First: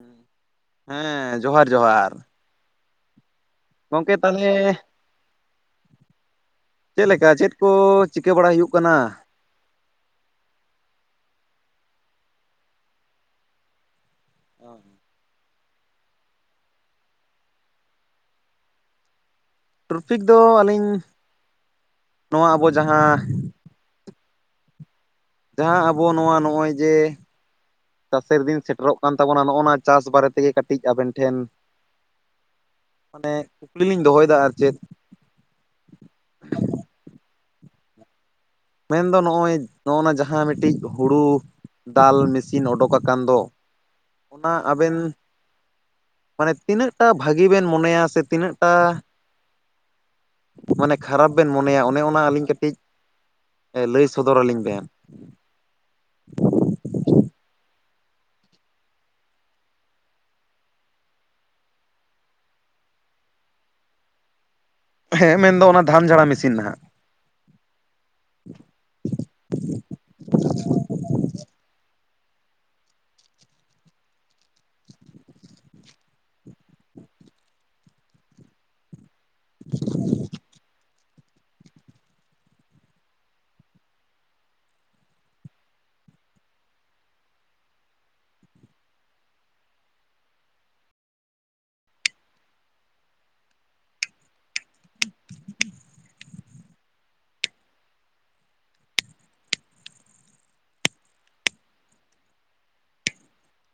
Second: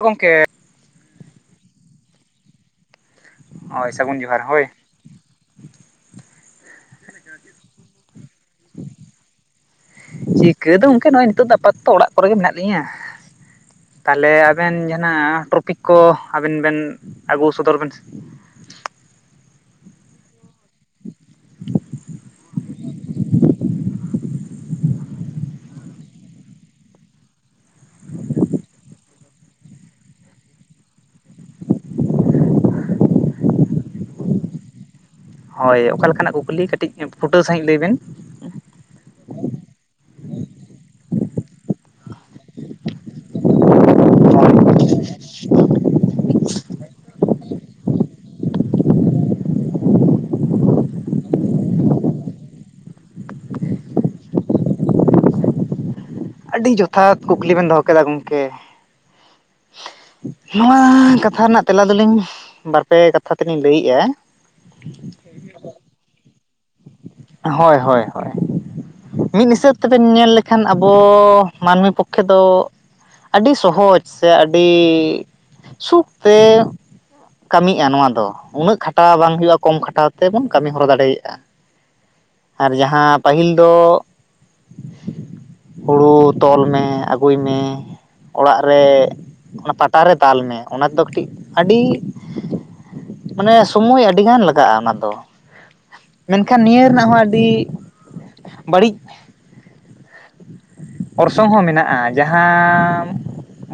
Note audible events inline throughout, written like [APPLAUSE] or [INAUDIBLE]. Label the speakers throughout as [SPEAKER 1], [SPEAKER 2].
[SPEAKER 1] ᱜᱚᱢᱠᱮ
[SPEAKER 2] ᱦᱮᱸ ᱡᱚᱦᱟᱨ ᱡᱚᱦᱟᱨ
[SPEAKER 1] ᱦᱳᱭ
[SPEAKER 2] ᱜᱚᱝᱠᱮ
[SPEAKER 1] ᱥᱟᱹᱜᱩᱱ ᱡᱚᱦᱟᱨ
[SPEAKER 2] ᱛᱟᱦᱚᱞᱮ
[SPEAKER 1] ᱦᱳᱭ
[SPEAKER 2] ᱪᱮᱫ ᱞᱮᱠᱟ ᱪᱮᱫ ᱠᱚ ᱪᱤᱠᱟᱹ ᱵᱟᱲᱟ ᱦᱩᱭᱩᱜ ᱠᱟᱱᱟ?
[SPEAKER 1] ᱪᱤᱠᱟᱹ ᱫᱚ ᱜᱚᱢᱠᱮ ᱱᱚᱜᱼᱚᱭ ᱱᱤᱛᱚᱜ ᱫᱚ ᱟᱯᱟᱛᱛᱚ ᱚᱲᱟᱜ ᱠᱚᱨᱮᱜ ᱜᱮ ᱢᱮᱱᱟᱜ ᱞᱤᱧᱟᱹ ᱛᱟᱦᱚᱞᱮ ᱟᱵᱮᱱ ᱡᱟᱦᱱᱟᱜ ᱴᱚᱯᱤᱠ ᱠᱚ ᱟᱵᱤᱱ ᱵᱮ ᱟᱹᱜᱩ ᱥᱚᱫᱚᱨ ᱵᱮᱱ
[SPEAKER 2] ᱴᱨᱟᱯᱷᱤᱠ ᱫᱚ ᱟᱹᱞᱤᱧ ᱱᱚᱣᱟ ᱟᱵᱚ ᱡᱟᱦᱟᱸ ᱡᱟᱦᱟᱸ ᱟᱵᱚ ᱱᱚᱣᱟ ᱱᱚᱜᱼᱚᱭ ᱡᱮ ᱪᱟᱥᱮᱨ ᱫᱤᱱ ᱥᱮᱴᱮᱨᱚᱜ ᱠᱟᱱ ᱛᱟᱵᱚᱱᱟ ᱱᱚᱜᱼᱚ ᱱᱟ ᱪᱟᱥ ᱵᱟᱨᱮ ᱛᱮᱜᱮ ᱠᱟᱹᱴᱤᱡ ᱟᱵᱮᱱ ᱴᱷᱮᱱ ᱢᱟᱱᱮ ᱠᱩᱠᱞᱤ ᱞᱤᱧ ᱫᱚᱦᱚᱭᱮᱫᱟ ᱟᱨ ᱪᱮᱫ
[SPEAKER 1] ᱦᱳᱭ ᱚᱠᱟ ᱞᱮᱠᱟᱱᱟᱜ ᱠᱩᱠᱞᱤ ᱠᱟᱹᱴᱤᱡ ᱯᱷᱩᱴᱟᱹᱣ ᱥᱺᱦᱤᱡ ᱞᱟᱹᱭ ᱵᱮᱱ?
[SPEAKER 2] ᱢᱮᱱᱫᱚ ᱱᱚᱜᱼᱚᱭ ᱱᱚᱜᱼᱚ ᱱᱟ ᱡᱟᱦᱟᱸ ᱢᱤᱫᱴᱤᱡ ᱦᱩᱲᱩ ᱫᱟᱞ ᱢᱮᱹᱥᱤᱱ ᱩᱰᱩᱠ ᱟᱠᱟᱱ ᱫᱚ ᱚᱱᱟ ᱟᱵᱮᱱ ᱢᱟᱱᱮ ᱛᱤᱱᱟᱹᱜᱴᱟ ᱵᱷᱟᱹᱜᱤ ᱵᱮᱱ ᱢᱚᱱᱮᱭᱟ ᱥᱮ ᱛᱤᱱᱟᱹᱜᱴᱟ ᱢᱟᱱᱮ ᱠᱷᱟᱨᱟᱯ ᱵᱮᱱ ᱢᱚᱱᱮᱭᱟ ᱚᱱᱮ ᱚᱱᱟ ᱟᱹᱞᱤᱧ ᱠᱟᱹᱴᱤᱡ ᱞᱟᱹᱭ ᱥᱚᱫᱚᱨ ᱟᱹᱞᱤᱧ ᱵᱮᱱ
[SPEAKER 1] ᱟᱹᱰᱤ ᱡᱚᱛᱷᱟᱛ ᱠᱩᱠᱞᱤ ᱵᱮᱱ ᱫᱚᱦᱚ ᱠᱮᱫᱟ ᱜᱚᱢᱠᱮ
[SPEAKER 2] [INAUDIBLE]
[SPEAKER 1] ᱱᱚᱣᱟ ᱠᱟᱛᱷᱟ ᱨᱮᱱᱟᱜ ᱛᱮᱞᱟ ᱫᱚᱞᱤᱧ ᱵᱟᱨᱯᱮ ᱠᱟᱛᱷᱟ ᱛᱮᱞᱤᱧ ᱞᱟᱹᱭᱮᱫᱼᱟ
[SPEAKER 2] ᱦᱮᱸ ᱢᱮᱱᱫᱚ ᱚᱱᱟ ᱫᱷᱟᱱ ᱡᱷᱟᱲᱟ ᱢᱮᱥᱤᱱ ᱦᱟᱸᱜ᱾
[SPEAKER 1] ᱦᱳᱭ ᱦᱳᱭ ᱦᱳᱭ ᱢᱤᱫ ᱦᱤᱥᱟᱹᱵ ᱛᱮᱵᱮᱱ ᱧᱮᱞ ᱞᱮᱠᱷᱟᱱ ᱟᱵᱚ ᱢᱟᱹᱱᱢᱤ [UNINTELLIGIBLE] ᱯᱚᱠᱠᱷᱮᱫᱚ ᱟᱹᱰᱤ ᱥᱚᱦᱚᱡᱽ ᱥᱮ ᱟᱹᱰᱤ ᱥᱩᱠᱛᱮ ᱠᱟᱹᱢᱤᱜᱼᱟ ᱱᱚᱣᱟ ᱫᱚ ᱩᱱᱟᱹᱜ ᱠᱷᱟᱴᱟᱣ ᱵᱟᱝ ᱦᱩᱭᱩᱜᱼᱟ ᱠᱚᱢ ᱠᱷᱟᱴᱟᱣ ᱛᱮᱵᱚᱱ ᱠᱟᱹᱢᱤ ᱦᱚᱨᱟ ᱫᱟᱲᱮᱭᱟᱜᱼᱟ ᱟᱨ ᱡᱟᱦᱟᱸ ᱯᱟᱹᱦᱤᱞ ᱫᱚ ᱦᱩᱲᱩ ᱛᱚᱞ ᱢᱮ ᱟᱹᱜᱩᱭ ᱢᱮ᱾ ᱚᱲᱟᱜ ᱨᱮ ᱚᱱᱟ ᱯᱟᱴᱟᱨᱮ ᱫᱟᱞᱢᱮ ᱚᱱᱟ ᱛᱮᱫᱚ ᱠᱟᱹᱴᱤᱡ ᱟᱹᱰᱤ ᱢᱟᱱᱮ ᱥᱚᱢᱚᱭ ᱟᱹᱰᱤᱜᱟᱱ ᱞᱟᱜᱟᱜᱼᱟ ᱚᱱᱟ ᱫᱚ ᱢᱮᱱᱠᱷᱟᱱ ᱱᱤᱭᱟᱹ ᱨᱮᱱᱟᱜ ᱦᱚᱸ ᱟᱹᱰᱤ ᱵᱟᱹᱲᱤᱡ ᱚᱨᱥᱚᱝ ᱦᱚᱸ ᱢᱮᱱᱟᱜᱼᱟ ᱡᱟᱦᱟᱸ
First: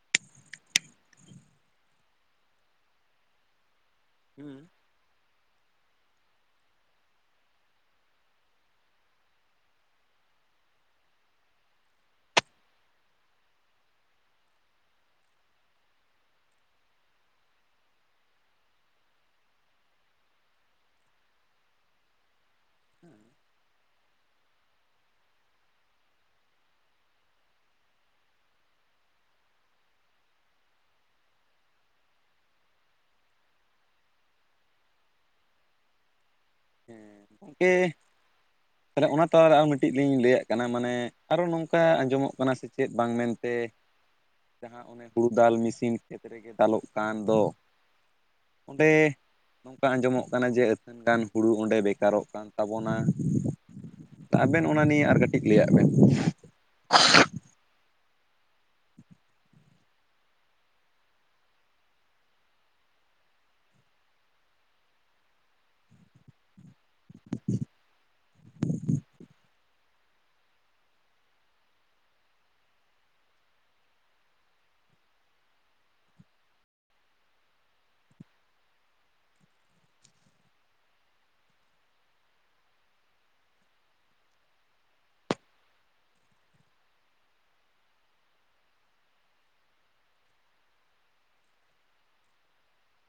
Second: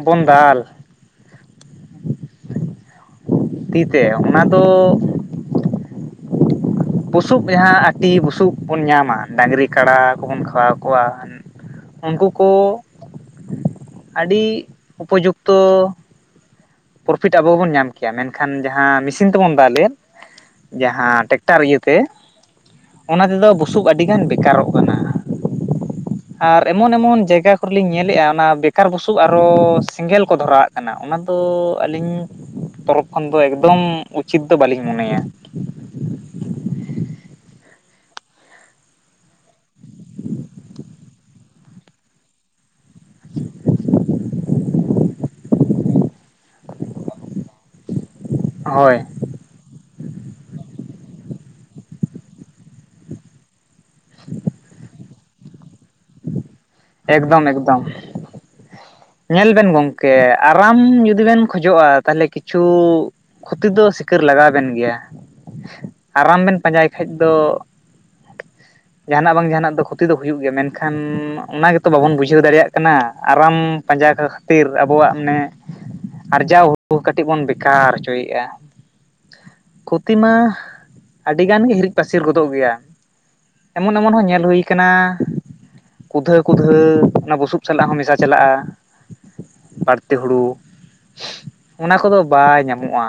[SPEAKER 1] ᱵᱚᱱ ᱫᱟᱞ
[SPEAKER 2] [INAUDIBLE]
[SPEAKER 1] ᱛᱤᱛᱮ ᱚᱱᱟ ᱫᱚ
[SPEAKER 2] ᱦᱩᱸ
[SPEAKER 1] ᱵᱩᱥᱩᱵ ᱡᱟᱦᱟᱸ ᱟᱹᱴᱤ ᱵᱩᱥᱩᱵ ᱵᱚᱱ ᱧᱟᱢᱟ ᱰᱟᱝᱨᱤ ᱠᱟᱰᱟ ᱠᱚᱵᱚᱱ ᱠᱷᱟᱣᱟᱣ ᱠᱚᱣᱟ᱾ ᱩᱱᱠᱩ ᱠᱚ ᱟᱹᱰᱤ ᱩᱯᱚᱡᱩᱠᱛᱚ ᱯᱨᱚᱯᱷᱤᱴ ᱟᱵᱚ ᱵᱚᱱ ᱧᱟᱢ ᱠᱮᱭᱟ ᱢᱮᱱᱠᱷᱟᱱ ᱡᱟᱦᱟᱸ ᱢᱮᱥᱤᱱ ᱛᱮᱵᱚᱱ ᱫᱟᱜ ᱞᱮᱫ ᱡᱟᱦᱟᱸ ᱴᱮᱠᱼᱼ ᱴᱮᱠᱴᱟᱨ ᱤᱭᱟᱹᱛᱮ ᱚᱱᱟ ᱛᱮᱫᱚ ᱵᱩᱥᱩᱵ ᱟᱹᱰᱤᱜᱟᱱ ᱵᱮᱠᱟᱨᱚᱜ ᱠᱟᱱᱟ᱾
[SPEAKER 2] [INAUDIBLE]
[SPEAKER 1] ᱟᱨ ᱮᱢᱚᱱ ᱮᱢᱚᱱ ᱡᱟᱭᱜᱟ ᱠᱚᱨᱮᱞᱤᱤᱧ ᱧᱮᱞᱮᱫᱼᱟ ᱚᱱᱟ ᱵᱮᱠᱟᱨ ᱵᱩᱥᱩᱵ ᱟᱨᱚ ᱥᱮᱸᱜᱮᱞ ᱠᱚ ᱫᱷᱚᱨᱟᱣᱟᱜ ᱠᱟᱱᱟ ᱚᱱᱟ ᱫᱚ ᱛᱚ ᱟᱹᱞᱤᱧ ᱛᱚᱨᱚ ᱠᱷᱚᱱ ᱫᱚ ᱮᱠᱫᱚᱢ ᱩᱪᱤᱛ ᱫᱚ ᱵᱟᱹᱞᱤᱧ ᱢᱚᱱᱮᱭᱟ᱾
[SPEAKER 2] ᱦᱮᱸ ᱜᱚᱢᱠᱮ ᱛᱟᱦᱚᱞᱮ ᱚᱱᱟ ᱛᱞᱟᱨᱮ ᱟᱨ ᱢᱤᱫᱴᱤᱡ ᱞᱤᱧ ᱞᱟᱹᱭᱟᱜ ᱠᱟᱱᱟ ᱢᱟᱱᱮ ᱟᱨᱚ ᱱᱚᱝᱠᱟ ᱟᱸᱡᱚᱢᱚᱜ ᱠᱟᱱᱟ ᱥᱮ ᱪᱮᱫ ᱵᱟᱝ ᱢᱮᱱᱛᱮ ᱡᱟᱦᱟᱸ ᱚᱱᱮ ᱦᱳᱲᱳ ᱫᱟᱞ ᱢᱮᱥᱤᱱ ᱠᱷᱮᱛ ᱨᱮᱜᱮ ᱫᱟᱞᱚᱜ ᱠᱟᱱ ᱫᱚ ᱚᱸᱰᱮ
[SPEAKER 1] ᱦᱳᱭ
[SPEAKER 2] ᱟᱸᱡᱚᱢᱚᱜ ᱠᱟᱱᱟ ᱡᱮ ᱟᱹᱥᱱ ᱜᱟᱱ ᱦᱩᱲᱩ ᱚᱸᱰᱮ ᱵᱮᱠᱟᱨᱚᱜ ᱠᱟᱱ ᱛᱟᱵᱚᱱᱟ᱾ ᱟᱵᱮᱱ ᱚᱱᱟ ᱱᱤᱭᱮ ᱟᱨ ᱠᱟᱹᱴᱤᱡ ᱞᱟᱹᱭᱟᱜ ᱵᱮᱱ᱾
[SPEAKER 1] ᱮᱠᱫᱚᱢ ᱮᱠᱫᱚᱢ
[SPEAKER 2] [INAUDIBLE]
[SPEAKER 1] ᱧᱮᱞ ᱵᱮᱱ ᱜᱚᱝᱠᱮ ᱟᱨᱟᱢ ᱡᱩᱫᱤ ᱵᱮᱱ ᱠᱷᱚᱡᱚᱜᱼᱟ ᱛᱟᱦᱚᱞᱮ ᱠᱤᱪᱷᱩ ᱠᱷᱚᱛᱤ ᱫᱚ ᱥᱤᱠᱟᱹᱨ ᱞᱟᱜᱟᱣ ᱵᱮᱱ ᱜᱮᱭᱟ ᱟᱨᱟᱢ ᱵᱮᱱ ᱯᱟᱸᱡᱟᱭ ᱠᱷᱟᱡ ᱫᱚ ᱡᱟᱦᱟᱱᱟᱜ ᱵᱟᱝ ᱡᱟᱦᱟᱱᱟᱜ ᱫᱚ ᱠᱷᱚᱛᱤ ᱫᱚ ᱦᱩᱭᱩᱜ ᱜᱮᱭᱟ ᱢᱮᱱᱠᱷᱟᱱ ᱚᱱᱟ ᱜᱮᱛᱚ ᱵᱟᱵᱚᱱ ᱵᱩᱡᱷᱟᱹᱣ ᱫᱟᱲᱮᱭᱟᱜ ᱠᱟᱱᱟ ᱟᱨᱟᱢ ᱯᱟᱸᱡᱟ ᱠᱷᱟᱹᱛᱤᱨ ᱟᱵᱚᱣᱟᱜ ᱢᱟᱱᱮ ᱟᱨᱡᱟᱣ ᱦᱩᱲᱩ ᱠᱟᱹᱴᱤᱡ ᱵᱚᱱ ᱵᱮᱠᱟᱨ ᱦᱚᱪᱚᱭᱮᱫᱼᱟ᱾ ᱠᱷᱚᱛᱤ ᱢᱟ ᱟᱹᱰᱤ ᱜᱟᱱ ᱜᱮ ᱦᱤᱨᱤᱡ ᱯᱟᱹᱥᱤᱨ ᱜᱚᱫᱚᱜ ᱜᱮᱭᱟ᱾ ᱮᱢᱚᱱ ᱮᱢᱚᱱ ᱦᱚᱸ ᱧᱮᱞ ᱦᱩᱭ ᱠᱟᱱᱟ ᱠᱩᱫᱷᱟᱹ ᱠᱩᱫᱷᱟᱹ ᱚᱱᱟ ᱵᱩᱥᱩᱵ ᱥᱟᱞᱟᱜ ᱦᱚᱸ ᱢᱮᱥᱟ ᱪᱟᱞᱟᱜᱼᱟ᱾ ᱵᱟᱹᱲᱛᱤ ᱦᱩᱲᱩ ᱚᱱᱟ ᱠᱚᱫᱚ ᱵᱟᱭ ᱧᱟᱢᱚᱜᱼᱟ᱾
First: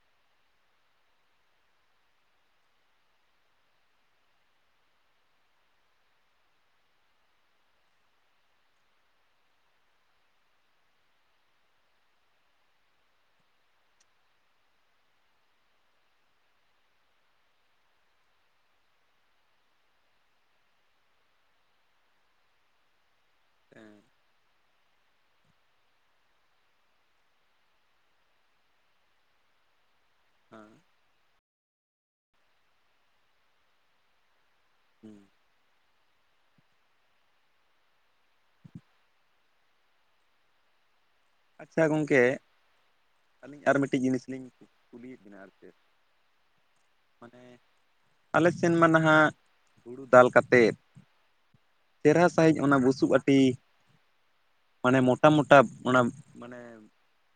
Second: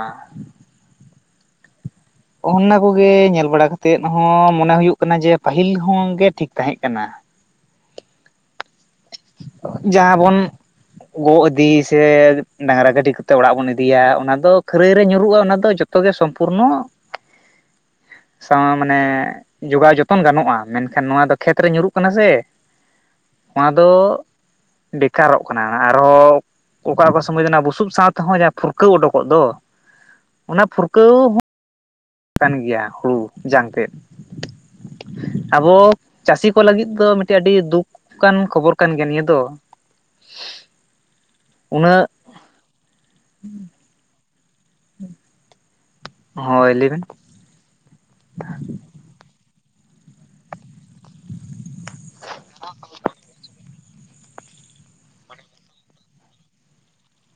[SPEAKER 1] ᱚᱱᱟ ᱠᱚᱜᱮ ᱧᱮᱞ ᱵᱟᱲᱟ ᱠᱟᱛᱮᱜ ᱦᱚᱸ ᱢᱚᱱᱮ ᱦᱩᱭᱩᱜ ᱠᱟᱱᱟ ᱡᱮ ᱯᱟᱹᱦᱤᱞ ᱦᱚᱸᱜᱮ ᱴᱷᱤᱠ ᱛᱟᱦᱮᱸ ᱠᱟᱱᱟ᱾ ᱡᱟᱦᱟᱸ ᱵᱚᱱ ᱜᱚᱜ ᱤᱫᱤ ᱥᱮ ᱰᱟᱝᱨᱟ ᱜᱟᱹᱰᱤ ᱠᱟᱛᱮ ᱚᱲᱟᱜ ᱵᱚᱱ ᱤᱫᱤᱭᱟ ᱚᱱᱟ ᱫᱚ ᱠᱷᱟᱹᱨᱟᱹᱭ ᱨᱮ ᱧᱩᱨᱩᱜᱼᱟ᱾ ᱚᱱᱟ ᱫᱚ ᱡᱚᱛᱚ ᱡᱚᱛᱚ ᱜᱮ ᱥᱚᱢᱯᱩᱨᱱᱚ
[SPEAKER 2] [INAUDIBLE]
[SPEAKER 1] ᱥᱟᱶ ᱢᱟᱱᱮ ᱡᱚᱜᱟᱣ ᱡᱚᱛᱚᱱ ᱜᱟᱱᱚᱜᱼᱟ ᱢᱮᱱᱠᱷᱟᱱ ᱱᱚᱣᱟ ᱫᱚ ᱠᱷᱮᱛᱨᱮ ᱧᱩᱨᱩᱜ ᱠᱟᱱᱟ ᱥᱮ
[SPEAKER 2] [INAUDIBLE]
[SPEAKER 1] ᱚᱱᱟ ᱫᱚ ᱵᱮᱠᱟᱨᱚᱜ ᱠᱟᱱᱟ᱾ ᱟᱨᱦᱚᱸ ᱚᱠᱟ ᱚᱠᱟ ᱥᱚᱢᱚᱭ ᱫᱚ ᱚᱱᱟ ᱵᱩᱥᱩᱵ ᱥᱟᱶᱛᱮᱦᱚᱸ ᱡᱟᱦᱟᱸ ᱯᱷᱩᱨᱠᱟᱹᱣ ᱩᱰᱩᱠᱚᱜ ᱫᱚ ᱚᱱᱟ ᱯᱷᱩᱨᱠᱟᱹᱣ ᱦᱚᱸ ᱠᱟᱱ ᱜᱮᱭᱟ ᱦᱩᱲᱩ ᱡᱟᱝᱛᱮᱫ ᱟᱵᱚ ᱪᱟᱹᱥᱤ ᱠᱚ ᱞᱟᱹᱜᱤᱫ ᱫᱚ ᱢᱤᱫᱴᱮᱱ ᱟᱹᱰᱤ ᱫᱩᱠ ᱠᱟᱱᱟᱱ ᱠᱷᱚᱵᱚᱨ ᱠᱟᱱ ᱜᱮᱭᱟ ᱱᱤᱭᱟᱹ ᱫᱚ
[SPEAKER 2] [INAUDIBLE] ᱟᱪᱪᱷᱟ
[SPEAKER 1] ᱩᱱᱟᱹᱜ
[SPEAKER 2] ᱜᱚᱢᱠᱮ ᱟᱹᱞᱤᱧ ᱟᱨ ᱢᱤᱫᱴᱤᱡ ᱡᱤᱱᱤᱥ ᱞᱤᱧ ᱠᱩᱞᱤᱭᱮᱫ ᱵᱮᱤᱱᱟ ᱟᱨ ᱪᱮᱫ
[SPEAKER 1] ᱦᱳᱭ ᱞᱟᱹᱭᱵᱤᱱ
[SPEAKER 2] ᱢᱟᱱᱮ ᱟᱞᱮ ᱥᱮᱱ ᱢᱟ ᱱᱟᱦᱟᱜ ᱦᱩᱲᱩ ᱫᱟᱞ ᱠᱟᱛᱮᱫ ᱪᱮᱨᱦᱟ ᱥᱟᱺᱦᱤᱡ ᱚᱱᱟ ᱵᱩᱥᱩᱵ ᱟᱹᱴᱤ ᱢᱟᱱᱮ ᱢᱚᱴᱟ - ᱢᱚᱴᱟ ᱚᱱᱟ ᱢᱟᱱᱮ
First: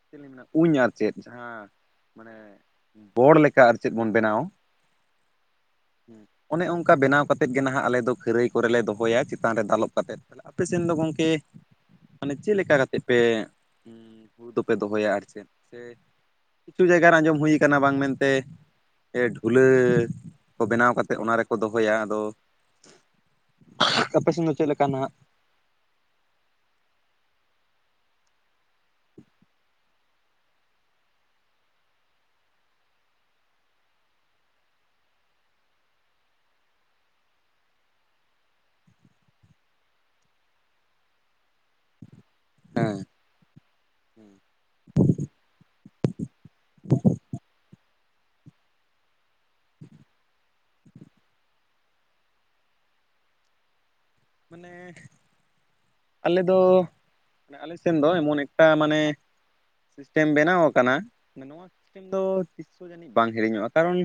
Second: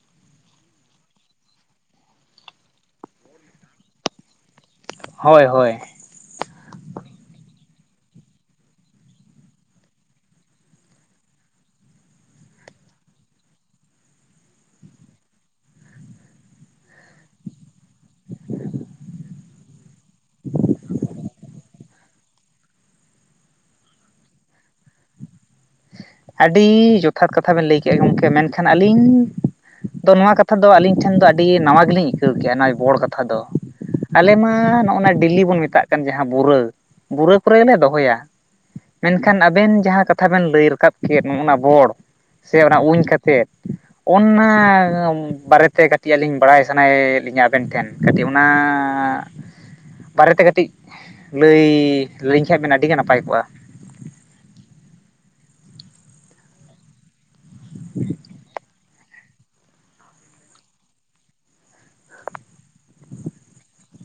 [SPEAKER 2] ᱪᱮᱫ ᱞᱧ ᱢᱮᱱᱟ ᱩᱧ ᱟᱨ ᱪᱮᱫ ᱡᱟᱦᱟᱸ ᱢᱟᱱᱮ ᱵᱚᱲ ᱞᱮᱠᱟ ᱟᱨ ᱪᱮᱫ ᱵᱚᱱ ᱵᱮᱱᱟᱣᱟ
[SPEAKER 1] ᱦᱳᱭ ᱦᱳᱭ
[SPEAKER 2] ᱚᱱᱮ ᱚᱱᱠᱟ ᱵᱮᱱᱟᱣ ᱠᱟᱛᱮᱫ ᱜᱮ ᱱᱟᱦᱟᱜ ᱟᱞᱮ ᱫᱚ ᱠᱷᱟᱹᱨᱟᱹᱭ ᱠᱚᱨᱮ ᱞᱮ ᱫᱚᱦᱚᱭᱟ ᱪᱮᱛᱟᱱ ᱨᱮ ᱫᱟᱞᱚᱵ ᱠᱟ ᱠᱟᱛᱮᱫ᱾ ᱟᱯᱮ ᱥᱮᱱ ᱫᱚ ᱜᱚᱢᱠᱮ? ᱢᱟᱱᱮ ᱪᱮᱫ ᱞᱮᱠᱟ ᱠᱟᱛᱮ ᱯᱮ ᱩᱸᱻ ᱦᱩᱲᱩ ᱫᱚᱯᱮ ᱫᱚᱦᱚᱭᱟ ᱟᱨ ᱪᱮᱫ ᱥᱮ ᱠᱤᱪᱷᱩ ᱡᱟᱭᱜᱟ ᱨᱮ ᱟᱸᱡᱚᱢ ᱦᱩᱭ ᱠᱟᱱᱟ ᱵᱟᱝ ᱢᱮᱱᱛᱮ ᱮᱸ ᱰᱷᱩᱞᱟᱹ ᱠᱚ ᱵᱮᱱᱟᱣ ᱠᱟᱛᱮ ᱚᱱᱟ ᱨᱮᱠᱚ ᱫᱚᱦᱚ ᱫᱚᱦᱚᱭᱟ ᱟᱫᱚ ᱟᱯᱮ ᱥᱮᱱ ᱫᱚ ᱪᱮᱫ ᱞᱮᱠᱟ ᱱᱟᱜ
[SPEAKER 1] ᱟᱹᱰᱤ ᱡᱚᱛᱷᱟᱛ ᱠᱟᱛᱷᱟ ᱵᱮᱱ ᱞᱟᱹᱭ ᱠᱮᱫ-ᱟ, ᱜᱚᱢᱠᱮ ᱢᱮᱱᱠᱷᱟᱱ ᱟᱹᱞᱤᱧ ᱟᱫᱚ ᱱᱚᱣᱟ ᱠᱟᱛᱷᱟ ᱫᱚ ᱟᱹᱞᱤᱧ ᱴᱷᱮᱱ ᱫᱚ ᱟᱹᱰᱤ ᱱᱟᱣᱟ ᱜᱮᱞᱤᱧ ᱟᱹᱭᱠᱟᱹᱣ ᱠᱮᱫ-ᱟ ᱱᱚᱶᱟ ᱵᱚᱲ ᱠᱟᱛᱷᱟ ᱫᱚ ᱟᱞᱮ ᱢᱟ ᱱᱚᱜᱼᱚᱱᱟ ᱰᱮᱞᱤ ᱵᱚᱱ ᱢᱮᱛᱟᱜ ᱠᱟᱱ ᱡᱟᱦᱟᱸ ᱵᱩᱨᱟᱹ ᱵᱩᱨᱟᱹ ᱠᱚᱨᱮ ᱜᱮᱞᱮ ᱫᱚᱦᱚᱭᱟ ᱢᱮᱱᱠᱷᱟᱱ ᱟᱵᱮᱱ ᱡᱟᱦᱟᱸ ᱠᱟᱛᱷᱟ ᱵᱮᱱ ᱞᱟᱹᱭ ᱨᱟᱠᱟᱵ ᱠᱮᱫ ᱱᱚᱜᱼ ᱚᱱᱟ ᱵᱚᱲ ᱥᱮ ᱚᱱᱟ
[SPEAKER 2] ᱦᱮᱸ
[SPEAKER 1] ᱩᱧ ᱠᱟᱛᱮᱫ ᱚᱱᱟ ᱟᱸᱻ ᱵᱟᱨᱮᱛᱮ ᱠᱟᱹᱴᱤᱡ ᱟᱹᱞᱤᱧ ᱵᱟᱲᱟᱭ ᱥᱟᱱᱟᱭᱮᱫ ᱞᱤᱧᱟᱹ ᱟᱵᱮᱱ ᱴᱷᱮᱱ ᱠᱟᱹᱴᱤᱡ ᱚᱱᱟ ᱟᱸᱻᱟᱸᱻᱟᱸᱻ ᱵᱟᱨᱮᱛᱮ ᱠᱟᱹᱴᱤᱡ ᱞᱟᱹᱭᱻᱻ ᱞᱟᱹᱭ ᱠᱷᱟᱱᱡ ᱵᱮᱱ ᱟᱹᱰᱤᱜᱮ ᱱᱟᱯᱟᱭ ᱠᱚᱜᱼᱟ?
[SPEAKER 2] ᱢᱟᱱᱮ ᱟᱞᱮ ᱫᱚ ᱟᱞᱮ ᱥᱮᱱ ᱫᱚ ᱮᱢᱚᱱ ᱮᱠᱴᱟ ᱢᱟᱱᱮ [INAUDIBLE] ᱥᱤᱥᱴᱮᱢ ᱵᱮᱱᱟᱣ ᱟᱠᱟᱱᱟ ᱱᱚᱣᱟ ᱥᱤᱥᱴᱮᱢ ᱫᱚ ᱛᱤᱥ ᱦᱚᱸ ᱡᱟᱹᱱᱤᱡ ᱵᱟᱝ ᱦᱤᱲᱤᱧᱚᱜᱼᱟ᱾ ᱠᱟᱨᱚᱱ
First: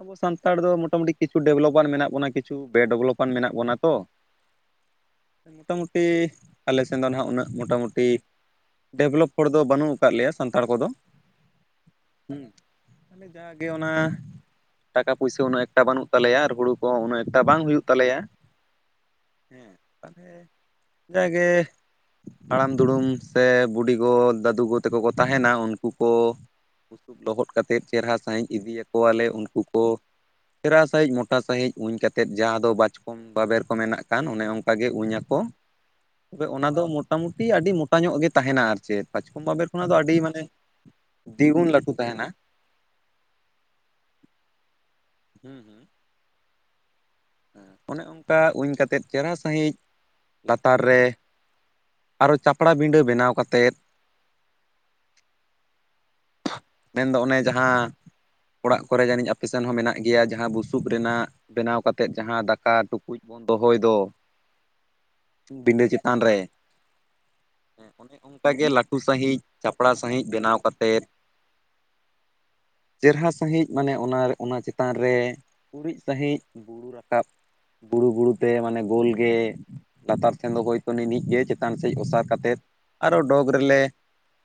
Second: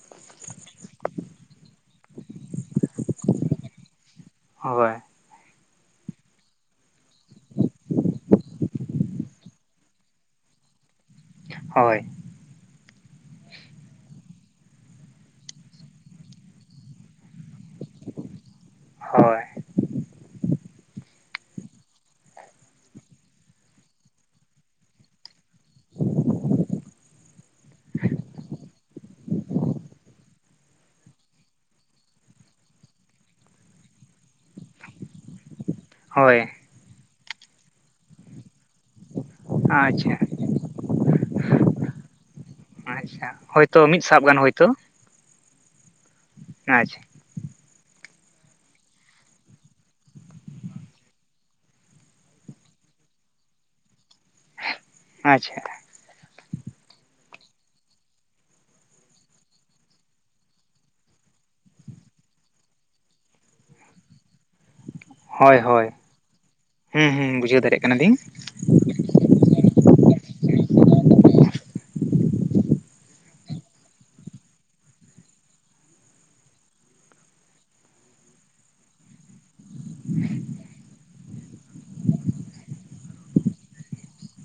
[SPEAKER 2] ᱟᱵᱚ ᱥᱟᱱᱛᱟᱲ ᱫᱚ ᱢᱚᱴᱟᱢᱩᱴᱤ ᱠᱤᱪᱷᱩ ᱰᱮᱵᱷᱞᱚᱵᱟᱱ ᱢᱮᱱᱟᱜ ᱵᱚᱱᱟ ᱠᱤᱪᱷᱩ ᱵᱮᱼ ᱰᱮᱵᱷᱞᱚᱵᱟᱱ ᱢᱮᱱᱟᱜ ᱵᱚᱱᱟ ᱛᱚ᱾
[SPEAKER 1] ᱦᱳᱭ
[SPEAKER 2] ᱢᱳᱴᱟᱢᱩᱴᱤ ᱟᱞᱮ ᱥᱮᱱ ᱫᱚ ᱱᱟ ᱦᱟᱸᱜ ᱩᱱᱟᱹᱜ ᱢᱳᱴᱟᱢᱩᱴᱤ ᱰᱮᱵᱷᱞᱚᱯ ᱦᱚᱲ ᱫᱚ ᱵᱟᱹᱱᱩᱜ ᱟᱠᱟᱫ ᱞᱮᱭᱟ ᱥᱟᱱᱛᱟᱲ ᱠᱚᱫᱚ᱾
[SPEAKER 1] ᱦᱳᱭ
[SPEAKER 2] ᱢᱟᱱᱮ ᱡᱟᱜᱮ ᱚᱱᱟ ᱴᱟᱠᱟ ᱯᱚᱭᱥᱟᱹ ᱩᱱᱟᱹᱜ ᱮᱠᱴᱟ ᱵᱟᱹᱱᱩᱜ ᱛᱟᱞᱮᱭᱟ ᱟᱨ ᱦᱩᱲᱩ ᱠᱚ ᱦᱚᱸ ᱩᱱᱟᱹᱜ ᱮᱠᱴᱟ ᱵᱟᱝ ᱦᱩᱭᱩᱜ ᱛᱟᱞᱮᱭᱟ
[SPEAKER 1] ᱦᱳᱭ
[SPEAKER 2] ᱦᱮᱸ ᱛᱟᱦᱚᱞᱮ ᱡᱟᱜᱮ ᱦᱟᱲᱟᱢ ᱫᱩᱲᱩᱢ ᱥᱮ ᱵᱩᱰᱤᱜᱚ ᱫᱟᱹᱫᱩ ᱜᱚ ᱛᱮᱠᱚ ᱠᱚ ᱛᱟᱦᱮᱱᱟ᱾ ᱛᱟᱦᱮᱱᱟ ᱩᱱᱠᱩ ᱠᱚ ᱵᱩᱥᱩᱵ ᱞᱚᱦᱚᱫ ᱠᱟᱛᱮᱫ ᱪᱮᱨᱦᱟ ᱥᱟᱺᱦᱤᱡ ᱤᱫᱤᱤᱭᱟᱠᱚᱣᱟᱞᱮ ᱩᱱᱠᱩ ᱠᱚ ᱪᱮᱨᱦᱟ ᱥᱟᱺᱦᱤᱡ ᱢᱚᱴᱟ ᱥᱟᱺᱦᱤᱡ ᱩᱧ ᱠᱟᱛᱮᱫ ᱡᱟᱦᱟᱸ ᱫᱚ ᱵᱟᱪᱠᱚᱢ ᱵᱟᱵᱮᱨ ᱠᱚ ᱢᱮᱱᱟᱜ ᱠᱟᱱ ᱚᱱᱮ ᱚᱱᱠᱟᱟᱜ ᱜᱮ ᱩᱧ ᱟᱠᱚ
[SPEAKER 1] ᱦᱳᱭ
[SPEAKER 2] ᱛᱚᱵᱮ ᱚᱱᱟ ᱫᱚ ᱢᱚᱴᱟᱢᱩᱴᱤ ᱟᱹᱰᱤ ᱢᱚᱴᱟ ᱧᱚᱜ ᱜᱮ ᱛᱟᱦᱮᱱᱟ ᱟᱨᱠᱤ ᱪᱮ ᱵᱟᱸᱪᱠᱚᱢ ᱵᱟᱵᱮᱨ ᱠᱷᱚᱱᱟᱜ ᱫᱚ ᱟᱹᱰᱤ
[SPEAKER 1] ᱟᱪᱪᱷᱟ
[SPEAKER 2] ᱢᱟᱱᱮ ᱫᱤᱜᱩᱱ ᱞᱟᱹᱴᱩ ᱛᱟᱦᱮᱱᱟ
[SPEAKER 1] ᱟᱪᱪᱷᱟ ᱦᱳᱭᱛᱚ ᱢᱤᱫ ᱥᱟᱵ ᱜᱟᱱ ᱦᱳᱭᱛᱚ
[SPEAKER 2] ᱦᱩᱸ ᱦᱩᱸ
[SPEAKER 1] ᱟᱪᱪᱷᱟ
[SPEAKER 2] ᱚᱱᱮ ᱚᱱᱠᱟ ᱩᱧ ᱠᱟᱛᱮᱫ ᱪᱮᱨᱦᱟ ᱥᱟᱺᱦᱤᱡ ᱞᱟᱛᱟᱨ ᱨᱮ ᱟᱨᱚ ᱪᱟᱯᱲᱟ ᱵᱤᱸᱰᱟᱹ ᱵᱮᱱᱟᱣ ᱠᱟᱛᱮᱫ
[SPEAKER 1] ᱟᱪᱪᱷᱟ
[SPEAKER 2] ᱢᱮᱱᱫᱚ ᱚᱱᱮ ᱡᱟᱦᱟᱸ ᱚᱲᱟᱜ ᱠᱚᱨᱮ ᱡᱟᱹᱱᱤᱡ ᱟᱯᱮ ᱥᱮᱫ ᱦᱚᱸ ᱢᱮᱱᱟᱜ ᱜᱮᱭᱟ ᱡᱟᱦᱟᱸ ᱵᱩᱥᱩᱵ ᱨᱮᱱᱟᱜ ᱵᱮᱱᱟᱣ ᱠᱟᱛᱮᱫ ᱡᱟᱦᱟᱸ ᱫᱟᱠᱟ ᱴᱩᱠᱩᱡ ᱵᱚᱱ ᱫᱚᱦᱚᱭ ᱫᱚ
[SPEAKER 1] ᱦᱳᱭ
[SPEAKER 2] ᱵᱤᱸᱰᱟᱹ
[SPEAKER 1] ᱦᱳᱭ
[SPEAKER 2] ᱪᱮᱛᱟᱱ ᱨᱮ
[SPEAKER 1] ᱦᱩᱸ ᱦᱩᱸ ᱵᱩᱡᱷᱟᱹᱣ ᱫᱟᱲᱮᱭᱟᱜ
[SPEAKER 2] ᱦᱮᱸ ᱚᱱᱮ
[SPEAKER 1] ᱠᱟᱱᱟᱞᱤᱧ
[SPEAKER 2] ᱚᱱᱠᱟᱜᱮ ᱞᱟᱹᱴᱩ ᱥᱟᱺᱦᱤᱡ ᱪᱟᱯᱲᱟ ᱥᱟᱺᱦᱤᱡ ᱵᱮᱱᱟᱣ ᱠᱟᱛᱮᱫ ᱪᱮᱨᱦᱟ ᱥᱟᱺᱦᱤᱡ ᱢᱟᱱᱮ ᱚᱱᱟ ᱚᱱᱟ ᱪᱮᱛᱟᱱ ᱨᱮ ᱩᱨᱤᱡ ᱥᱟᱺᱦᱤᱡ ᱵᱩᱬᱩ ᱨᱟᱠᱟᱵ ᱵᱩᱬᱩ ᱵᱩᱬᱩ ᱛᱮ ᱢᱟᱱᱮ ᱜᱳᱞ ᱜᱮ ᱞᱟᱛᱟᱨ ᱥᱮᱱ ᱫᱚ ᱦᱚᱭᱛᱚ ᱱᱤᱱᱦᱤᱡ ᱜᱮ ᱪᱮᱛᱟᱱ ᱥᱮᱫ ᱚᱥᱟᱨ ᱠᱟᱛᱮᱫ ᱟᱨᱚ ᱰᱚᱜᱽ ᱨᱮᱞᱮ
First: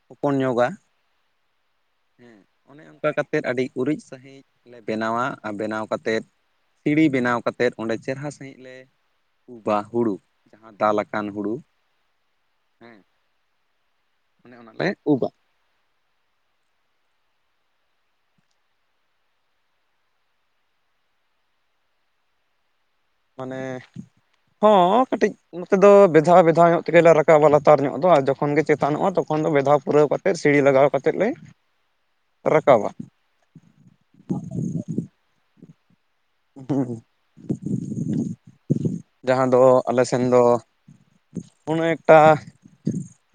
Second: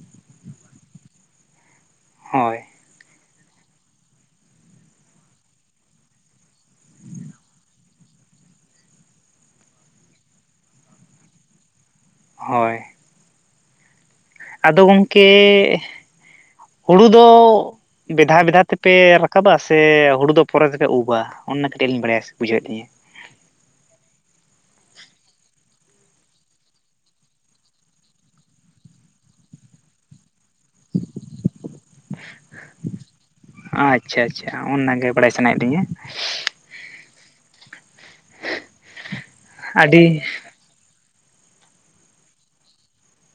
[SPEAKER 2] ᱦᱚᱯᱚᱱ ᱧᱚᱜᱟ ᱦᱮᱸ
[SPEAKER 1] ᱦᱳᱭ
[SPEAKER 2] ᱚᱱᱮ ᱚᱱᱠᱟᱛᱮᱫ [UNINTELLIGIBLE] ᱠᱟᱛᱮᱫ [UNINTELLIGIBLE] ᱟᱹᱰᱤ ᱩᱨᱤᱡ ᱥᱟᱺᱦᱤᱡ ᱞᱮ ᱵᱮᱱᱟᱣᱟ ᱟᱨ ᱵᱮᱱᱟᱣ ᱠᱟᱛᱮᱫ ᱥᱤᱲᱤ ᱵᱮᱱᱟᱣ ᱠᱟᱛᱮᱫ ᱚᱸᱰᱮ ᱪᱮᱨᱦᱟ ᱥᱟᱺᱦᱤᱡ ᱞᱮ ᱩ ᱵᱟ ᱦᱩᱲᱩ ᱡᱟᱦᱟᱸ ᱫᱟᱞ ᱟᱠᱟᱱ ᱦᱩᱲᱩ
[SPEAKER 1] ᱦᱳᱭ
[SPEAKER 2] ᱦᱮᱸ ᱚᱱᱮ
[SPEAKER 1] ᱟᱫᱚ
[SPEAKER 2] ᱚᱱᱟᱞᱮ
[SPEAKER 1] ᱜᱚᱢᱠᱮ
[SPEAKER 2] ᱩᱵᱟ
[SPEAKER 1] ᱦᱩᱲᱩ ᱫᱚ ᱵᱮᱫᱷᱟ ᱵᱮᱫᱷᱟ ᱛᱮᱯᱮ ᱨᱟᱠᱟᱵᱟ ᱥᱮ ᱦᱩᱲᱩ ᱫᱚ ᱯᱚᱨᱮ ᱛᱮᱯᱮ ᱩᱵᱟ ᱚᱱᱟ ᱫᱷᱟᱹᱨᱤᱡ ᱞᱤᱧ ᱵᱟᱲᱟᱭ ᱵᱩᱡᱷᱟᱹᱣᱮᱫ ᱞᱤᱧᱟ
[SPEAKER 2] ᱢᱟᱱᱮ ᱦᱚᱸ ᱠᱟᱹᱴᱤᱡ ᱱᱚᱛᱮ ᱫᱚ ᱵᱮᱫᱷᱟᱣ ᱵᱷᱮᱫᱷᱟᱣ ᱧᱚᱜ ᱛᱮᱜᱮᱞᱮ ᱨᱟᱠᱟᱵᱟ ᱞᱟᱛᱟᱨ ᱧᱚᱜ ᱫᱚ ᱟᱨ ᱡᱚᱠᱷᱚᱱ ᱜᱮ ᱪᱮᱛᱟᱱᱚᱜᱼᱟ ᱛᱚᱠᱷᱚᱱ ᱫᱚ ᱵᱮᱫᱷᱟᱣ ᱯᱩᱨᱟᱹᱣ ᱠᱟᱛᱮᱫ ᱥᱤᱲᱤ ᱞᱟᱜᱟᱣ ᱠᱟᱛᱮᱫ ᱞᱮ ᱨᱟᱠᱟᱵᱟ
[SPEAKER 1] ᱟᱪᱪᱷᱟ ᱟᱪᱪᱷᱟ ᱚᱱᱟᱜ ᱜᱮ ᱵᱟᱲᱟᱭ ᱥᱟᱱᱟᱭᱮᱫ ᱞᱤᱧᱟᱹ
[SPEAKER 2] ᱩ ᱡᱟᱦᱟᱸ ᱫᱚ ᱟᱞᱮ
[SPEAKER 1] ᱟᱹᱰᱤ
[SPEAKER 2] ᱥᱮᱱ ᱫᱚ ᱚᱱᱟᱚᱱᱮᱠᱴᱟ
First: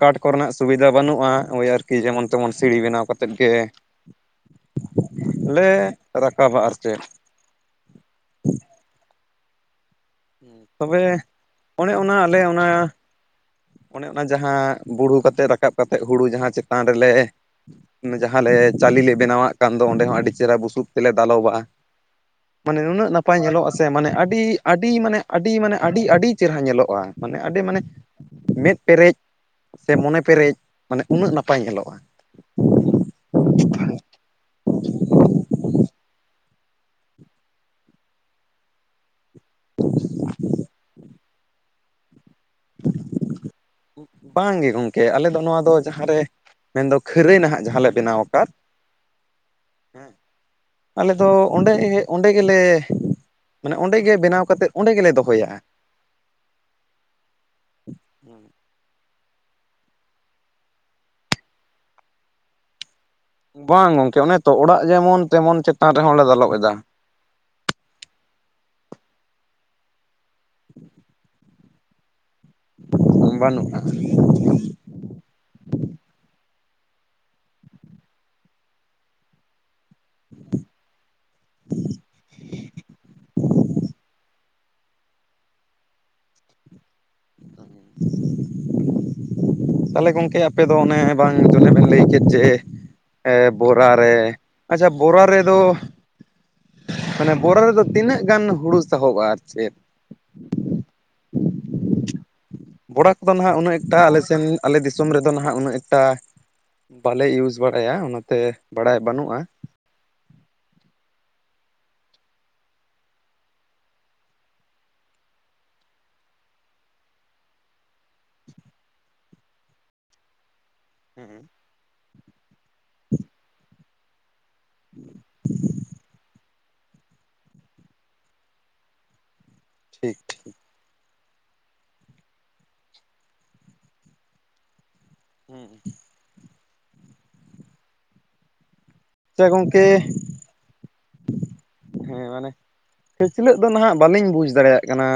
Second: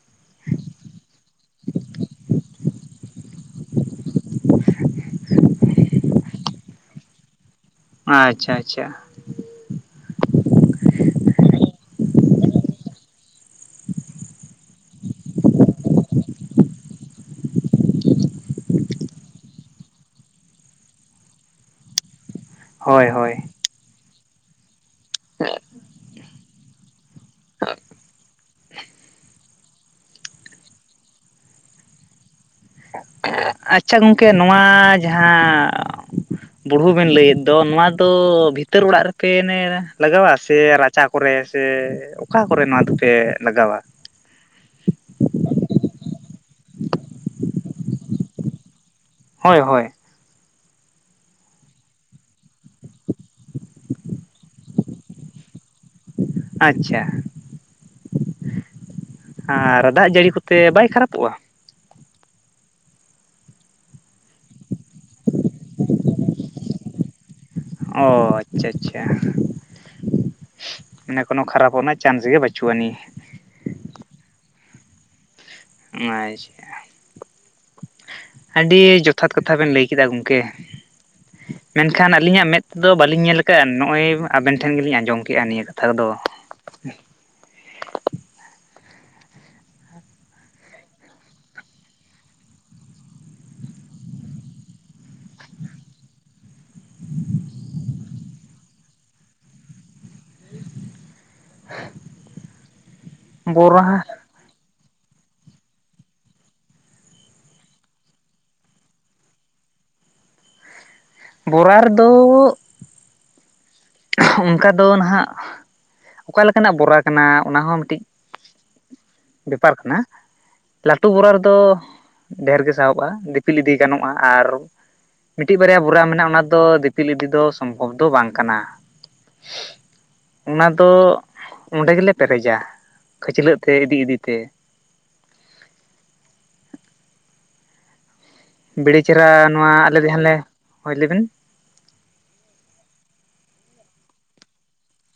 [SPEAKER 2] ᱠᱟᱴ ᱠᱚᱨᱮᱱᱟᱜ ᱥᱩᱵᱤᱫᱷᱟ ᱵᱟᱹᱱᱩᱜᱼᱟ ᱳᱭ ᱟᱨᱠᱤ ᱡᱮᱢᱚᱱ ᱛᱮᱢᱚᱱ ᱥᱤᱲᱤ ᱵᱮᱱᱟᱣ ᱠᱟᱛᱮᱫ ᱜᱮ ᱞᱮ ᱨᱟᱠᱟᱵᱟ ᱟᱨ ᱪᱮᱫ
[SPEAKER 1] ᱟᱪᱪᱷᱟ ᱟᱪᱪᱷᱟ
[SPEAKER 2] ᱛᱚᱵᱮ ᱚᱱᱮ ᱚᱱᱟ ᱟᱞᱮ ᱚᱱᱟ ᱚᱱᱮ ᱚᱱᱟ ᱡᱟᱦᱟᱸ ᱵᱩᱲᱩ ᱠᱟᱛᱮ ᱨᱟᱠᱟᱵ ᱠᱟᱛᱮ ᱦᱩᱲᱩ ᱡᱟᱦᱟᱸ ᱪᱮᱛᱟᱱ ᱨᱮᱞᱮ ᱡᱟᱦᱟᱸ ᱟᱞᱮ ᱪᱟᱣᱞᱤᱞᱮ ᱵᱮᱱᱟᱣᱟᱜ ᱠᱟᱱ ᱫᱚ ᱚᱸᱰᱮ ᱦᱚᱸ ᱟᱹᱰᱤ ᱪᱮᱦᱨᱟ ᱵᱩᱥᱩᱵ ᱛᱮᱞᱮ ᱫᱟᱞᱚᱵᱼᱟ ᱢᱟᱱᱮ
[SPEAKER 1] ᱦᱳᱭ
[SPEAKER 2] ᱱᱩᱱᱟᱹᱜ
[SPEAKER 1] ᱦᱳᱭ
[SPEAKER 2] ᱱᱟᱯᱟᱭ ᱧᱮᱞᱚᱜᱼᱟᱥᱮ ᱢᱟᱱᱮ ᱟᱹᱰᱤ ᱟᱹᱰᱤ ᱢᱟᱱᱮ ᱟᱹᱰᱤ ᱢᱟᱱᱮ ᱟᱹᱰᱤ ᱟᱹᱰᱤ ᱪᱮᱦᱨᱟ ᱧᱮᱞᱚᱜᱼᱟ ᱢᱟᱱᱮ ᱟᱹᱰᱤ ᱢᱟᱱᱮ ᱢᱮᱫ ᱯᱮᱨᱮᱡ ᱥᱮ ᱢᱚᱱᱮ ᱯᱮᱨᱮᱡ ᱢᱟᱱᱮ ᱩᱱᱟᱹᱜ ᱱᱟᱯᱟᱭ ᱧᱮᱞᱚᱜᱼᱟ
[SPEAKER 1] ᱟᱪᱪᱷᱟ ᱜᱚᱝᱠᱮ ᱱᱚᱣᱟ ᱡᱟᱦᱟᱸ ᱵᱩᱨᱩ ᱵᱮᱱ ᱞᱟᱹᱭᱮᱫ ᱫᱚ ᱱᱚᱣᱟ ᱫᱚ ᱵᱷᱤᱛᱟᱹᱨ ᱚᱲᱟᱜ ᱨᱮ ᱯᱮ ᱮ ᱞᱟᱜᱟᱣᱟ ᱥᱮ ᱨᱟᱪᱟ ᱠᱚᱨᱮ ᱥᱮ ᱚᱠᱟ ᱠᱚᱨᱮ ᱱᱚᱣᱟ ᱫᱚᱯᱮ ᱞᱟᱜᱟᱣᱟ
[SPEAKER 2] ᱵᱟᱝᱜᱮ ᱜᱚᱢᱠᱮ ᱟᱞᱮ ᱫᱚ ᱱᱚᱣᱟ ᱫᱚ ᱡᱟᱦᱟᱸᱨᱮ ᱢᱮᱱᱫᱚ ᱠᱷᱟᱹᱨᱟᱹᱭ ᱱᱟᱦᱟᱜ ᱡᱟᱦᱟᱸᱞᱮ ᱵᱮᱱᱟᱣ ᱟᱠᱟᱫ
[SPEAKER 1] ᱦᱳᱭ ᱦᱳᱭ
[SPEAKER 2] ᱦᱮᱸ ᱟᱞᱮ ᱫᱚ ᱚᱸᱰᱮ ᱚᱸᱰᱮ ᱜᱮᱞᱮ ᱢᱟᱱᱮ ᱚᱸᱰᱮᱜᱮ ᱵᱮᱱᱟᱣ ᱠᱟᱛᱮᱫ ᱚᱸᱰᱮ ᱜᱮᱞᱮ ᱫᱚᱦᱚᱭᱟᱼᱟ ᱦᱮᱸ
[SPEAKER 1] ᱟᱪᱪᱷᱟ ᱟᱨ ᱫᱟᱜ ᱡᱟᱹᱲᱤ ᱠᱚᱛᱮ ᱵᱟᱭ ᱠᱷᱟᱨᱟᱯᱚᱜᱼᱟ
[SPEAKER 2] ᱵᱟᱝ ᱜᱚᱝᱠᱮ ᱚᱱᱮ ᱛᱚ ᱚᱲᱟᱜ ᱡᱮᱢᱚᱱ ᱛᱮᱢᱚᱱ ᱪᱮᱛᱟᱱ ᱨᱮᱦᱚᱸ ᱞᱮ ᱫᱟᱞᱚᱵ ᱮᱫᱟ
[SPEAKER 1] ᱚᱱᱮ ᱠᱳᱱᱳ ᱠᱷᱟᱨᱟᱯᱚᱜ ᱨᱮᱱᱟᱜ ᱪᱟᱱᱥ ᱜᱮ ᱵᱟ
[SPEAKER 2] ᱵᱟᱹᱱᱩᱜᱼᱟ
[SPEAKER 1] ᱟᱪᱪᱷᱟ ᱟᱹᱰᱤ ᱡᱚᱛᱷᱟᱛ ᱠᱟᱛᱷᱟ ᱵᱮᱱ ᱞᱟᱹᱭ ᱠᱮᱫᱟ ᱜᱚᱝᱠᱮ ᱢᱮᱱᱠᱷᱟᱱ ᱟᱹᱞᱤᱧᱟᱜ ᱢᱮᱫ ᱛᱮᱫᱚ ᱵᱟᱟᱹᱞᱤᱧ ᱧᱮᱞ ᱟᱠᱟᱫᱼᱟ ᱱᱚᱜᱼᱚᱭ ᱟᱵᱮᱱ ᱴᱷᱮᱱ ᱜᱮᱞᱤᱧ ᱟᱸᱡᱚᱢ ᱠᱮᱜᱼᱟ ᱱᱤᱭᱟᱹ ᱠᱟᱛᱷᱟ ᱠᱚ ᱫᱚ
[SPEAKER 2] [INAUDIBLE] ᱦ ᱛᱟᱦᱚᱞᱮ ᱜᱚᱢᱠᱮ ᱟᱯᱮ ᱫᱚ ᱚᱱᱮ ᱵᱟᱝ ᱡᱚᱱᱮ ᱵᱮᱱ ᱞᱟᱹᱭ ᱠᱮᱫ ᱡᱮ ᱦᱮᱸ ᱵᱚᱨᱟᱨᱮ ᱟᱪᱪᱷᱟ ᱵᱚᱨᱟ ᱨᱮᱫᱚ ᱢᱟᱱᱮ ᱵᱚᱨᱟ ᱨᱮᱫᱚ ᱛᱤᱱᱟᱹᱜ ᱜᱟᱱ ᱦᱩᱲᱩ ᱥᱟᱦᱚᱜᱚᱜᱼᱟ ᱟᱨ ᱪᱮᱫ?
[SPEAKER 1] [INAUDIBLE]
[SPEAKER 2] ᱵᱚᱲᱟ ᱠᱚᱫᱚ ᱱᱟᱦᱟᱜ ᱩᱱᱟᱹᱜ ᱮᱠᱴᱟ
[SPEAKER 1] ᱵᱚᱨᱟ
[SPEAKER 2] ᱟᱞᱮ ᱥᱮᱱ ᱟᱞᱮ ᱫᱤᱥᱚᱢ ᱨᱮᱫᱚ ᱱᱟᱦᱟᱜ ᱩᱱᱟᱹᱜ ᱮᱠᱴᱟ ᱵᱟᱞᱮ ᱭᱩᱡᱽ ᱵᱟᱲᱟᱭᱟ ᱚᱱᱟᱛᱮ ᱵᱟᱲᱟᱭ ᱵᱟᱹᱱᱩᱜᱼᱟ᱾
[SPEAKER 1] ᱵᱚᱨᱟ ᱨᱮᱫᱚ ᱳᱱᱠᱟ ᱫᱚ ᱱᱟᱦᱟᱜ ᱚᱠᱟ ᱞᱮᱠᱟᱱᱟᱜ ᱵᱚᱨᱟ ᱠᱟᱱᱟ ᱚᱱᱟᱦᱚᱸ ᱢᱤᱫᱴᱤᱡ ᱵᱮᱯᱟᱨ ᱠᱟᱱᱟ ᱞᱟᱹᱴᱩ ᱵᱚᱨᱟ
[SPEAKER 2] ᱦᱮᱸ
[SPEAKER 1] ᱨᱮᱫᱚ ᱰᱷᱮᱨ ᱜᱮ ᱥᱟᱦᱚᱵᱚᱜᱼᱟ ᱫᱤᱯᱤᱞ ᱤᱫᱤ ᱜᱟᱱᱚᱜᱼᱟ ᱟᱨ ᱢᱤᱫᱴᱤᱡ ᱵᱟᱨᱭᱟ ᱵᱚᱨᱟ ᱢᱮᱱᱟᱜᱼᱟ ᱚᱱᱟ ᱫᱚ ᱫᱤᱯᱤᱞ ᱤᱫᱤ ᱫᱚ ᱥᱚᱢᱵᱷᱚᱵᱽ ᱫᱚ ᱵᱟᱝ ᱠᱟᱱᱟ
[SPEAKER 2] ᱴᱷᱤᱠ
[SPEAKER 1] ᱚᱱᱟ ᱫᱚ ᱚᱱᱰᱮ ᱜᱮᱞᱮ ᱯᱮᱨᱮᱡᱟ ᱠᱷᱟᱹᱪᱞᱟᱹᱜ ᱛᱮ ᱤᱫᱤ ᱤᱫᱤᱛᱮ
[SPEAKER 2] [INAUDIBLE] ᱦᱮᱸ
[SPEAKER 1] ᱵᱤᱲᱤ
[SPEAKER 2] ᱪᱣ
[SPEAKER 1] ᱪᱮᱦᱨᱟ
[SPEAKER 2] ᱜᱚᱝᱠᱮ
[SPEAKER 1] ᱱᱚᱣᱟ ᱟᱞᱮ ᱡᱟᱦᱟᱸ ᱞᱮ ᱦᱳᱭ ᱞᱟᱹᱭ ᱵᱤᱱ
[SPEAKER 2] ᱦᱮᱸ ᱢᱟᱱᱮ ᱠᱷᱮᱞᱪᱤᱞᱟᱹᱜ ᱫᱚ ᱱᱟᱦᱟᱜ ᱵᱟᱹᱞᱤᱧ ᱵᱩᱡᱷ ᱫᱟᱲᱮᱭᱟᱜ ᱠᱟᱱᱟ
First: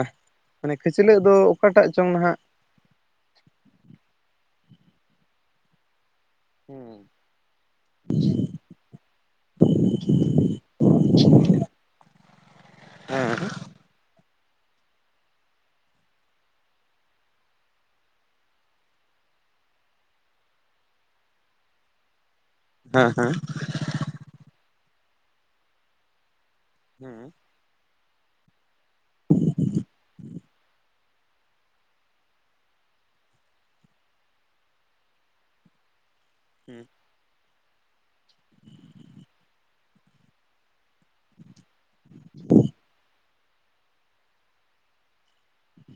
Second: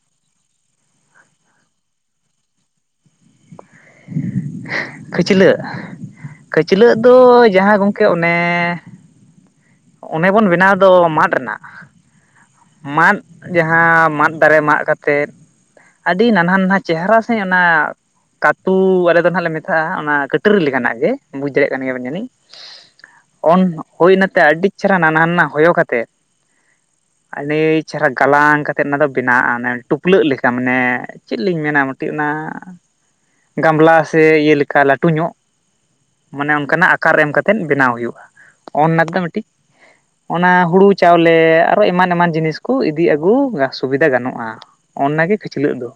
[SPEAKER 2] ᱢᱟᱱᱮ ᱠᱷᱟᱹᱪᱞᱟᱹᱜ ᱫᱚ ᱚᱠᱟᱴᱟᱜ ᱪᱚᱝ ᱱᱟᱦᱟᱜ? [INAUDIBLE]
[SPEAKER 1] ᱠᱷᱟᱹᱪᱞᱟᱹᱜ ᱠᱷᱟᱹᱪᱞᱟᱹᱜ
[SPEAKER 2] ᱦᱮᱸ
[SPEAKER 1] ᱫᱚ ᱡᱟᱦᱟᱸ ᱜᱚᱝᱠᱮ ᱚᱱᱮ ᱚᱱᱮ ᱵᱚᱱ ᱵᱮᱱᱟᱣ ᱫᱚ ᱢᱟᱰ ᱨᱮᱱᱟᱜ ᱢᱟᱫ
[SPEAKER 2] ᱦᱮᱸ
[SPEAKER 1] ᱡᱟᱦᱟᱸ ᱢᱟᱫ ᱫᱟᱨᱮ ᱢᱟᱜ ᱠᱟᱛᱮᱫ ᱟᱹᱰᱤ ᱱᱟᱱᱦᱟ ᱱᱟᱱᱦᱟ ᱪᱮᱦᱨᱟ ᱥᱟᱺᱦᱤᱸᱡ ᱟᱱᱟᱜ ᱠᱟᱹᱛᱩ ᱟᱞᱮ ᱫᱚ ᱱᱷᱟᱜ ᱞᱮ ᱢᱮᱛᱟᱜᱼᱟ ᱚᱱᱟ ᱠᱟᱹᱴᱟᱹᱨᱤ ᱞᱮᱠᱟᱱᱟᱜ ᱜᱮ ᱵᱩᱡᱽ ᱫᱟᱲᱮᱭᱟᱜ ᱠᱟᱱ ᱜᱮᱭᱟᱵᱤᱱ ᱡᱟᱹᱱᱤᱡ᱾
[SPEAKER 2] ᱦᱮᱸ
[SPEAKER 1] ᱚᱱ ᱦᱩᱭᱱᱟᱛᱮ ᱟᱹᱰᱤ ᱪᱮᱦᱨᱟ ᱱᱟᱱᱟ ᱱᱟᱱᱟ ᱦᱚᱭᱚ ᱠᱟᱛᱮ
[SPEAKER 2] ᱦᱮᱸ
[SPEAKER 1] ᱟᱹᱰᱤ ᱪᱮᱦᱨᱟ ᱜᱟᱞᱟᱝ ᱠᱟᱛᱮ ᱚᱱᱟ ᱫᱚ ᱵᱮᱱᱟᱜᱼᱟ ᱚᱱᱮ ᱴᱩᱯᱞᱟᱹᱜ ᱞᱮᱠᱟ ᱢᱟᱱᱮ ᱪᱮᱜ ᱞᱤᱧ ᱢᱮᱱᱟ ᱢᱤᱫᱴᱤᱡ ᱚᱱᱟ ᱜᱟᱢᱞᱟ ᱥᱮ ᱤᱭᱟᱹ ᱞᱮᱠᱟ ᱞᱟᱹᱴᱩ ᱧᱚᱜ ᱢᱟᱱᱮ
[SPEAKER 2] ᱦᱮᱸ
[SPEAKER 1] ᱚᱱᱠᱟᱱᱟᱜ ᱟᱠᱟᱨ ᱮᱢ ᱠᱟᱛᱮ ᱛᱮᱱ ᱵᱮᱱᱟᱣ ᱦᱩᱭᱩᱜᱼᱟ ᱚᱱᱱᱟ ᱫᱚ ᱢᱤᱫᱴᱤᱡ ᱚᱱᱟ ᱦᱩᱲᱩ ᱪᱟᱣᱞᱮ ᱟᱨᱚ ᱮᱢᱟᱱ ᱮᱢᱟᱱ ᱡᱤᱱᱤᱥ ᱠᱚ ᱤᱫᱤ ᱟᱹᱜᱩ ᱥᱩᱵᱤᱫᱷᱟ ᱜᱟᱱᱚᱜᱼᱟ ᱚᱱᱟ ᱜᱮ ᱠᱷᱟᱹᱪᱞᱟᱹᱜ ᱫᱚ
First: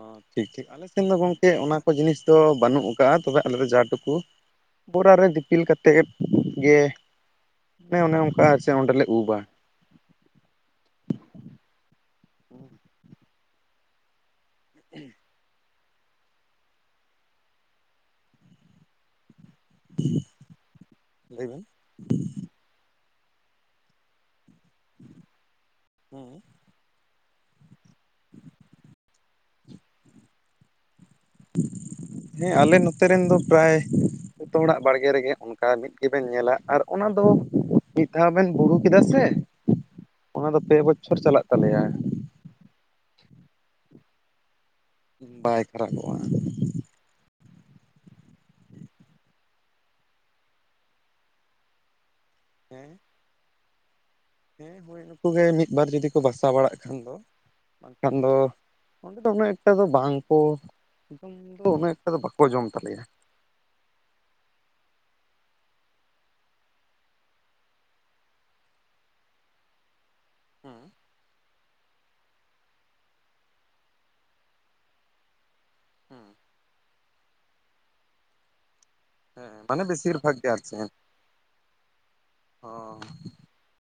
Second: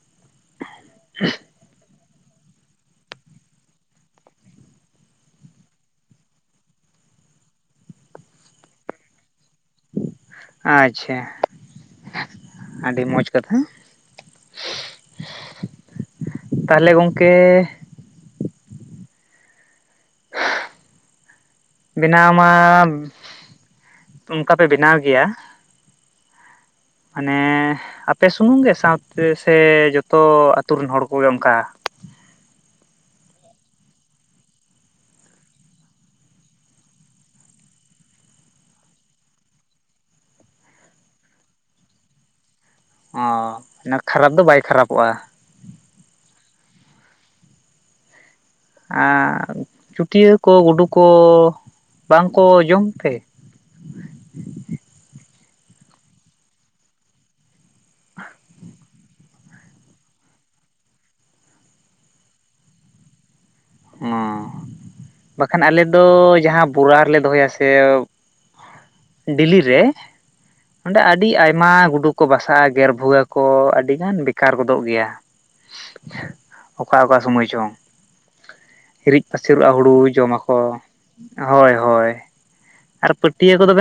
[SPEAKER 2] ᱦᱟᱺ ᱴᱷᱤᱠ ᱴᱷᱤᱠ ᱟᱞᱮ ᱥᱮᱱ ᱫᱚ ᱜᱚᱝᱠᱮ ᱚᱱᱟ ᱠᱚ ᱡᱤᱱᱤᱥ ᱫᱚ ᱵᱟᱹᱱᱩᱜ ᱠᱟᱜᱼᱟ ᱛᱚᱵᱮ ᱟᱞᱮ ᱫᱚ ᱡᱟᱦᱟᱸ ᱴᱩᱠᱩ ᱵᱚᱨᱟ ᱨᱮ ᱫᱤᱯᱤᱞ ᱠᱟᱛᱮᱫ ᱜᱮ ᱚᱱᱮ ᱚᱱᱮ ᱚᱱᱠᱟ ᱪ ᱚᱸᱰᱮᱞᱮ ᱩᱵᱟ
[SPEAKER 1] ᱟᱪᱪᱷᱟ ᱟᱹᱰᱤ ᱢᱚᱸᱡᱽ ᱠᱟᱛᱷᱟ
[SPEAKER 2] ᱻ [INAUDIBLE]
[SPEAKER 1] ᱛᱟᱦᱞᱮ ᱜᱚᱝᱠᱮ
[SPEAKER 2] ᱞᱟᱹᱭ ᱵᱮᱱ
[SPEAKER 1] ᱵᱮᱱᱟᱣ ᱢᱟᱢ ᱳᱱᱠᱟ ᱯᱮ ᱵᱮᱱᱟᱣ ᱜᱮᱭᱟ
[SPEAKER 2] ᱦᱩᱸ
[SPEAKER 1] ᱦᱟᱱᱮ ᱟᱯᱮ ᱥᱩᱢᱩᱝ ᱜᱮ ᱥᱟᱶᱛᱮ ᱥᱮ ᱡᱚᱛᱚ ᱟᱛᱩᱨ ᱨᱮᱱ ᱦᱚᱲ ᱠᱚ
[SPEAKER 2] ᱦᱮᱸ ᱟᱞᱮ ᱱᱚᱛᱮ ᱨᱮᱱ ᱫᱚ ᱯᱨᱟᱭ ᱡᱚᱛᱚ ᱦᱚᱲᱟᱜ ᱵᱟᱲᱜᱮ ᱨᱮᱜᱮ ᱳᱱᱠᱟ ᱢᱤᱫ ᱜᱮᱵᱮᱱ ᱧᱮᱞᱟ ᱟᱨ ᱚᱱᱟ ᱫᱚ ᱢᱤᱫ ᱫᱷᱟᱣ ᱵᱮᱱ ᱵᱩᱲᱩ ᱠᱮᱫᱟ ᱥᱮ ᱚᱱᱟ ᱫᱚ ᱯᱮ ᱵᱚᱪᱷᱚᱨ ᱪᱟᱞᱟᱜ ᱛᱟᱞᱮᱭᱟ
[SPEAKER 1] ᱟᱺ ᱠᱷᱟᱨᱟᱯ ᱫᱚ ᱵᱟᱭ ᱠᱷᱟᱨᱟᱯ
[SPEAKER 2] ᱵᱟᱭ ᱠᱷᱟᱨᱟᱵᱚᱜᱼᱟ
[SPEAKER 1] ᱟᱸᱨ ᱪᱩᱴᱤᱭᱟᱹ ᱠᱚ ᱜᱩᱰᱩ ᱠᱚ ᱵᱟᱝᱠᱚ ᱡᱚᱢ
[SPEAKER 2] ᱦᱮᱸ
[SPEAKER 1] ᱛᱮ?
[SPEAKER 2] ᱦᱮᱸ ᱦᱳᱭ ᱱᱩᱠᱩᱩᱜᱮ ᱢᱤᱫ ᱵᱟᱨ ᱡᱩᱫᱤ ᱠᱚ ᱵᱟᱥᱟ ᱵᱟᱲᱟᱜ ᱠᱷᱟᱱ ᱫᱚ ᱵᱟᱝᱠᱷᱟᱱ ᱫᱚ ᱚᱸᱰᱮ ᱫᱚ ᱩᱱᱟᱹᱜ ᱮᱠᱴᱟ ᱫᱚ ᱵᱟᱝ ᱠᱚ ᱫᱚ ᱩᱱᱟᱹᱜ ᱮᱠᱴᱟ ᱫᱚ ᱵᱟᱠᱚ ᱡᱚᱢ ᱛᱟᱞᱮᱭᱟ᱾
[SPEAKER 1] ᱦᱚᱸ ᱵᱟᱠᱷᱟᱱ ᱟᱞᱮ ᱫᱚ ᱡᱟᱦᱟᱸ ᱵᱚᱨᱟ ᱨᱮᱞᱮ ᱫᱚᱦᱚᱭᱟ ᱥᱮ ᱰᱤᱞᱞᱤ ᱨᱮ ᱚᱸᱰᱮ
[SPEAKER 2] ᱦᱮᱸ
[SPEAKER 1] ᱟᱹᱰᱤ ᱟᱭᱢᱟ ᱟᱭᱢᱟ ᱜᱩᱰᱩ ᱠᱚ ᱵᱟᱥᱟᱜᱼᱟ ᱜᱮᱨᱵᱷᱩᱣᱟᱹ ᱠᱚ ᱟᱹᱰᱤ ᱜᱟᱱ ᱵᱮᱠᱟᱨ ᱜᱚᱫᱚᱜ ᱜᱮᱭᱟ ᱚᱠᱟ ᱚᱠᱟ ᱥᱚᱢᱚᱭ ᱪᱚᱝ ᱦᱤᱨᱤᱡ
[SPEAKER 2] ᱦᱮᱸ
[SPEAKER 1] ᱯᱟᱹᱥᱤᱨᱚᱜᱼᱟ
[SPEAKER 2] ᱢᱟᱱᱮ
[SPEAKER 1] ᱦᱩᱲᱩ
[SPEAKER 2] ᱵᱮᱥᱤᱨ ᱵᱷᱟᱜᱽ ᱜᱮ
[SPEAKER 1] ᱡᱚᱢᱟᱠᱚ
[SPEAKER 2] ᱟᱨ ᱪᱮᱫ
[SPEAKER 1] ᱦᱳᱭ ᱦᱳᱭ
[SPEAKER 2] ᱚ
[SPEAKER 1] ᱟᱨ ᱯᱟᱹᱴᱤᱭᱟᱹ ᱠᱚᱫᱚ